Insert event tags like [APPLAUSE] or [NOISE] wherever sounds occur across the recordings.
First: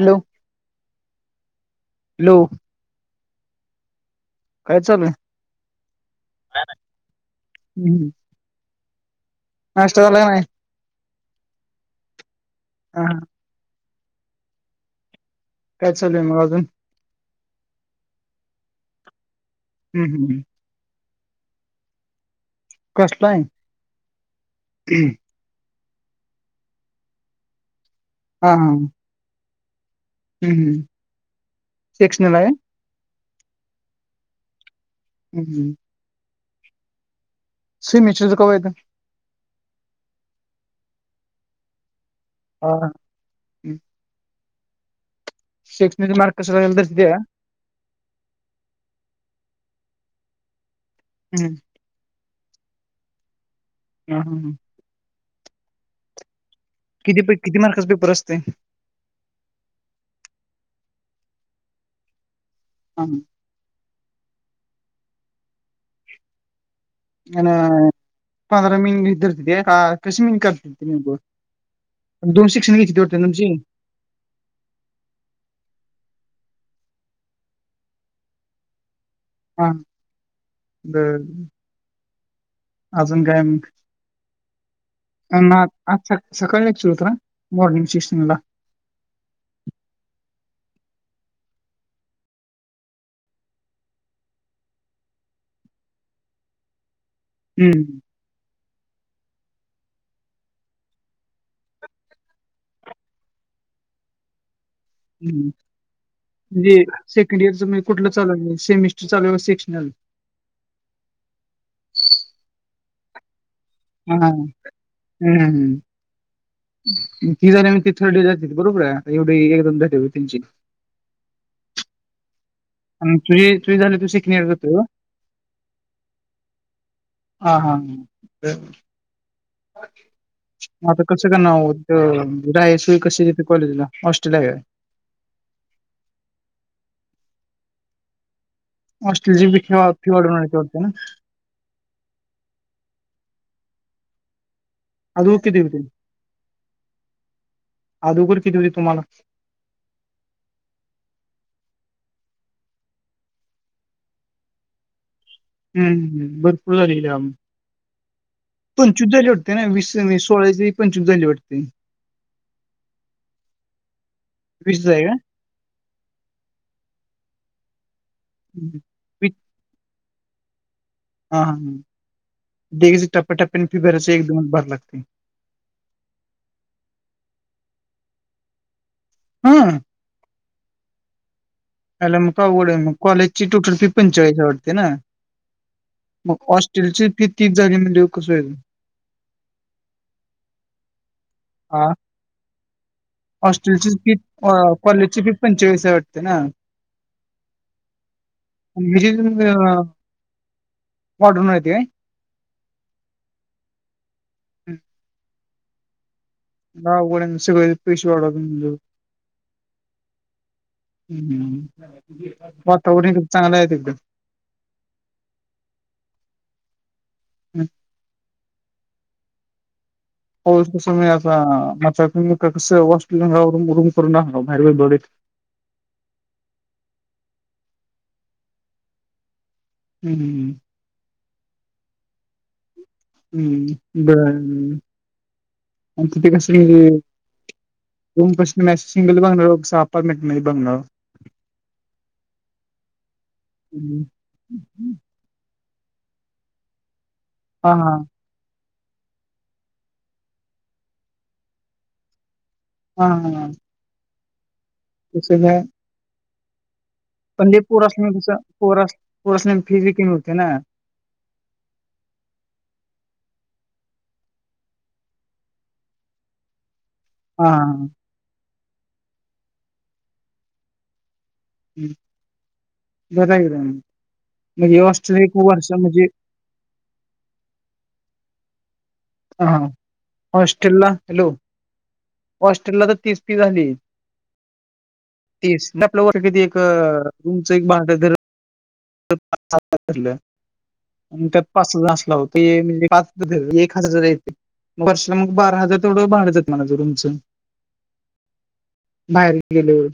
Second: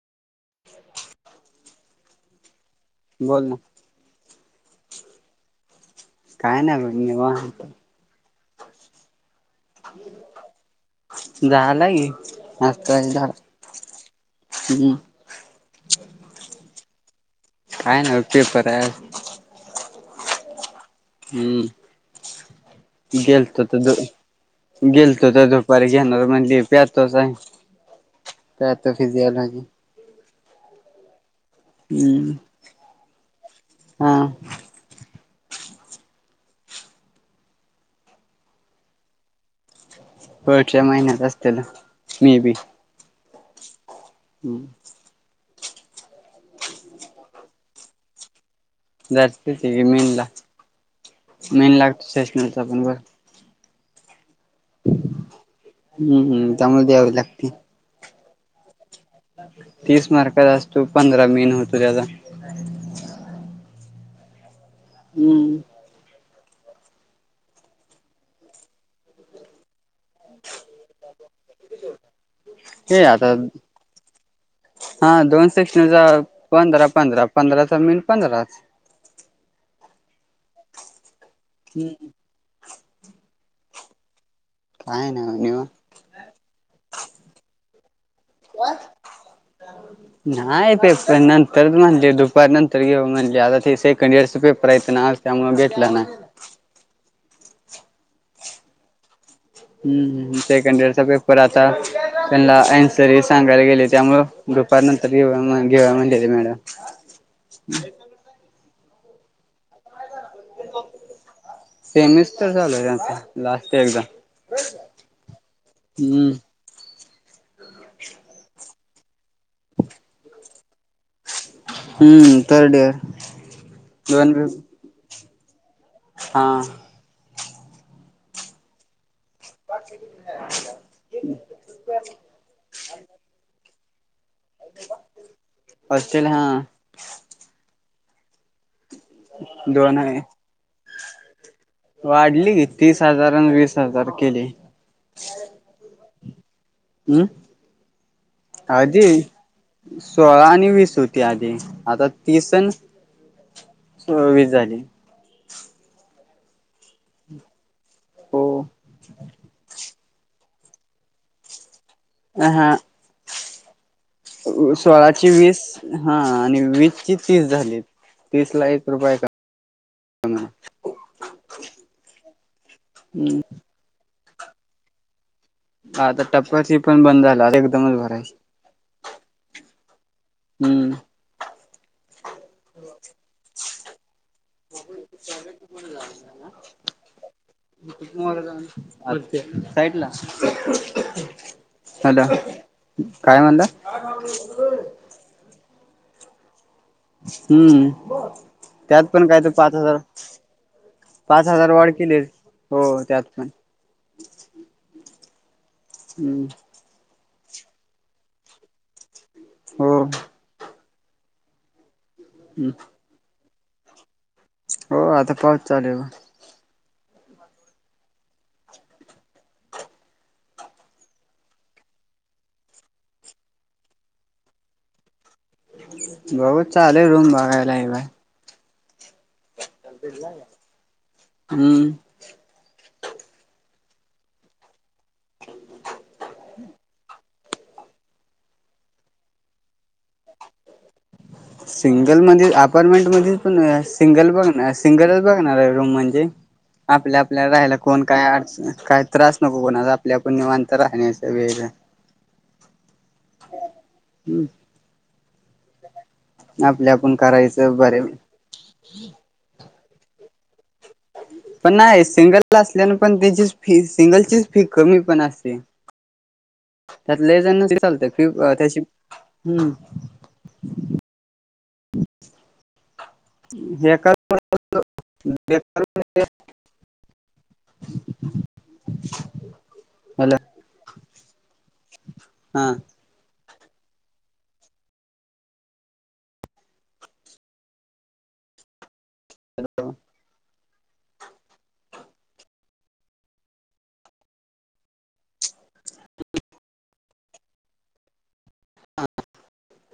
Hello hello. बोल ना. काय चालूय. काय नाही बघ वा. नष्ट झाला नाही. झाला मस्त हा हा झा हम्. काय चालय मग अजून. काय ना पेपर आहे. हम् हम्. हम्म कसला आहे? गेलतो त दो गेलतो तो. बर घ्याणार म्हणली प्यातो सायस हा हा हम्म प्याहतो फिजिओलॉजी. हम्म. सेक्शनल हम्म आहे? हा. हम् हम. स मिश्रीचो कायेत. वरच्या महिन्यात असल मे बी. ह. हमं. शैक्षणिक मारकस एलच्या. ज मेन ला हम्म मेन लागतो स्टेशनलच पण बर. हम हम ह. हम्म हम्म. त्यामुळे द्यावी किती पे लागते किती मार्कास पेपर असते. तीस मार्कात असतो पंधरा मेन होतो त्याचा. हां. हम्म. नन पंधरा मीन घिरत कृसमीन कातती नि. ये आता. हा दोन सेशणचा पंधरा पंधरा पंधराचा मिन पंधरा. हा अ. हम्. अजून काय मग. नाही ना निवा आज सकाळी क्चल होत मॉर्निंग सिशनला. का? [UNINTELLIGIBLE] [INAUDIBLE] ना पेपर नंतर म्हणले दुपारी नंतर ग म्ह सेकंड इयरस पेपर येत ना. त्यामु गेटला नाही. हम्म हम्म सेकंड इयरचा पेपर आता त्यांना अन्सरी सांगायला गेले त्यामु ग्रुप नंतर हम्म घेवा घेवा म्हणडली मॅडम चाल सेमिस्टर चालू सेशल सेनिस तरर चालूय त्यांचा लास्ट एकदा हा हम्म. ती जा म ती थर्ड डे जाते बरोबर एवढी एकदम जाते त्यांची हम्म थर्ड आणि तुझी तुझी झाली तू इयर सेकंड इयर जातो हां. हा हा ह. कसं का ना राय सुोई कशी येते कॉलेज ला हॉस्टेलला आहे. हऑस्ट्रेलिया हा. हॉटल जे बी खेवा दोन आहे ठेवाडते ना. वाढली तीस हजार आणि वीस हजार केली. अं होकिव तती हम् अगोदर किती होती तुम्हाला आजी सोळा आणि वीस होती आधी आता तीसण वीज झाली. हम् भरपूर झाले हो पंचू झाली होटते ना वस सोळा पंचवीस झाली वाटते. अ हा वीस आहे का सोळाची वीस हा आणि वीजची तीस झाली तीस ला हम्म. एक रुपये का? वीस ह. हा हा हग हम्म टप्प्याटप्प्यान फिबरचे एक दोन भर लागते. हा आता टप्पची पण बंद झालाता एकदमच भरायच. हम. हम्म. अला मग आवड आहे मग कॉजची टुटपी पंचाळीस आवडते ना. मग ऑस्ट्रेलची फि तुक वार साईडला हा हॅलो काय म्हणलं. कोलेची फि पणचेस वाटते ना. हम्म आणि त्यात ह्याची पण काय तर पाच अं, हजार. पाच वाढून हजार राहते काय वाढ केले हो त्यात पण हम्म. ना ग सगळळे पैश वाडत. हो. ह वातावरण चांगलं आहे एकदम हो आता पाऊस चालेूल म हो कस म आता म कस वॉट रूम करून बाहेर बत बघु चालेल रूम बघायला आहे बाय. हम्म हम्म. हम्म बर आणि तिथे कस? रूम प्रश् मॅ सिंगल बघणारो अपार्टमेंट म बघणार. सिंगल म अपारमेंट म पण सिंगल पण सिंगल. बघणार रूम म्हणजे आपल्या आपल्याला हा राहाला हा कोण कायर्. काय त्रास नको कोणाला. आपल्या आपण निवांत राहण्याचा वेगळं. हां. हं, त्याचं काय? आपल्या आपण का पण हे पोरासनी कसं पोरा पोरासली फीज बी कमी होते ना. पण नाही सिंगल असल्याने पण त्याचीच फी सिंगलचीच फी कमी पण असते. त्यात लइ हा जण हा चालत फी त्याची, हं. हं, बराये की हे कर आणि हे हॉस्टेल खूप वर्ष म्हणजे [INAUDIBLE] हा. हॅलो हॉस्टेलला हॅलो, हा हॉस्टेलला तर तीस ती झाली. तीस. ते आपलं वर कधी एक तुमचं एक बाद हो [UNINTELLIGIBLE] अन त्यात पाच हजार असला होता. हे म्हणजे पाच एक हजार ये ते. म वर्षाला मग बारा हजार तेवढ भाड जात माजं रुमचं. बाहेर गेलेवर.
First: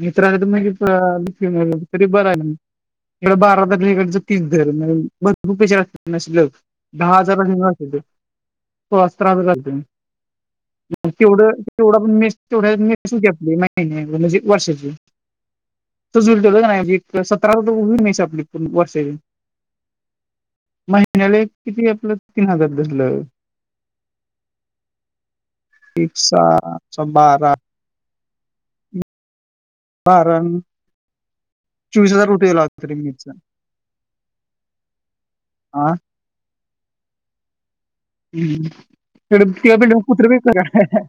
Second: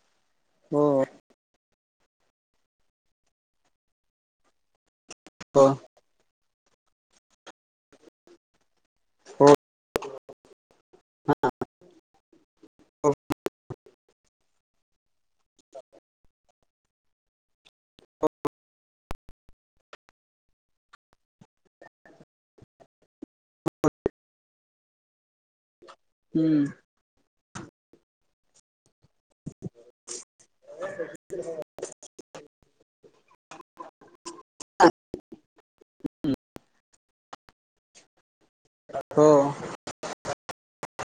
मित्र आले तर लगेच हो पळाले. तरी बरं ना. इकड बारा इकड तीस दर म भरपूर हो पैसे अस नसलेत, दहा हजारांनी रहा तिथं. तेव्हा राहाच हो लागतं नी. तेवढं तेवढा पण मेस तेवढ्यात मेस होती आपली महिन्या म्हणजे वर्षाची. तोच हिशोब ठेवला की नाही. म्हणजे एक सतराल तर होईल पूर्ण मेस आपली वर्षाची. महिन्याला एक किती आपलं तीन हजार धरलं. एक सा हम्म सहा बारा. कारण, [INAUDIBLE] [INAUDIBLE] चोवीस हजार रुठेला होत तरी नेटच. हा? हं. हो ते तेव पिड क कुत्र बी येतं का?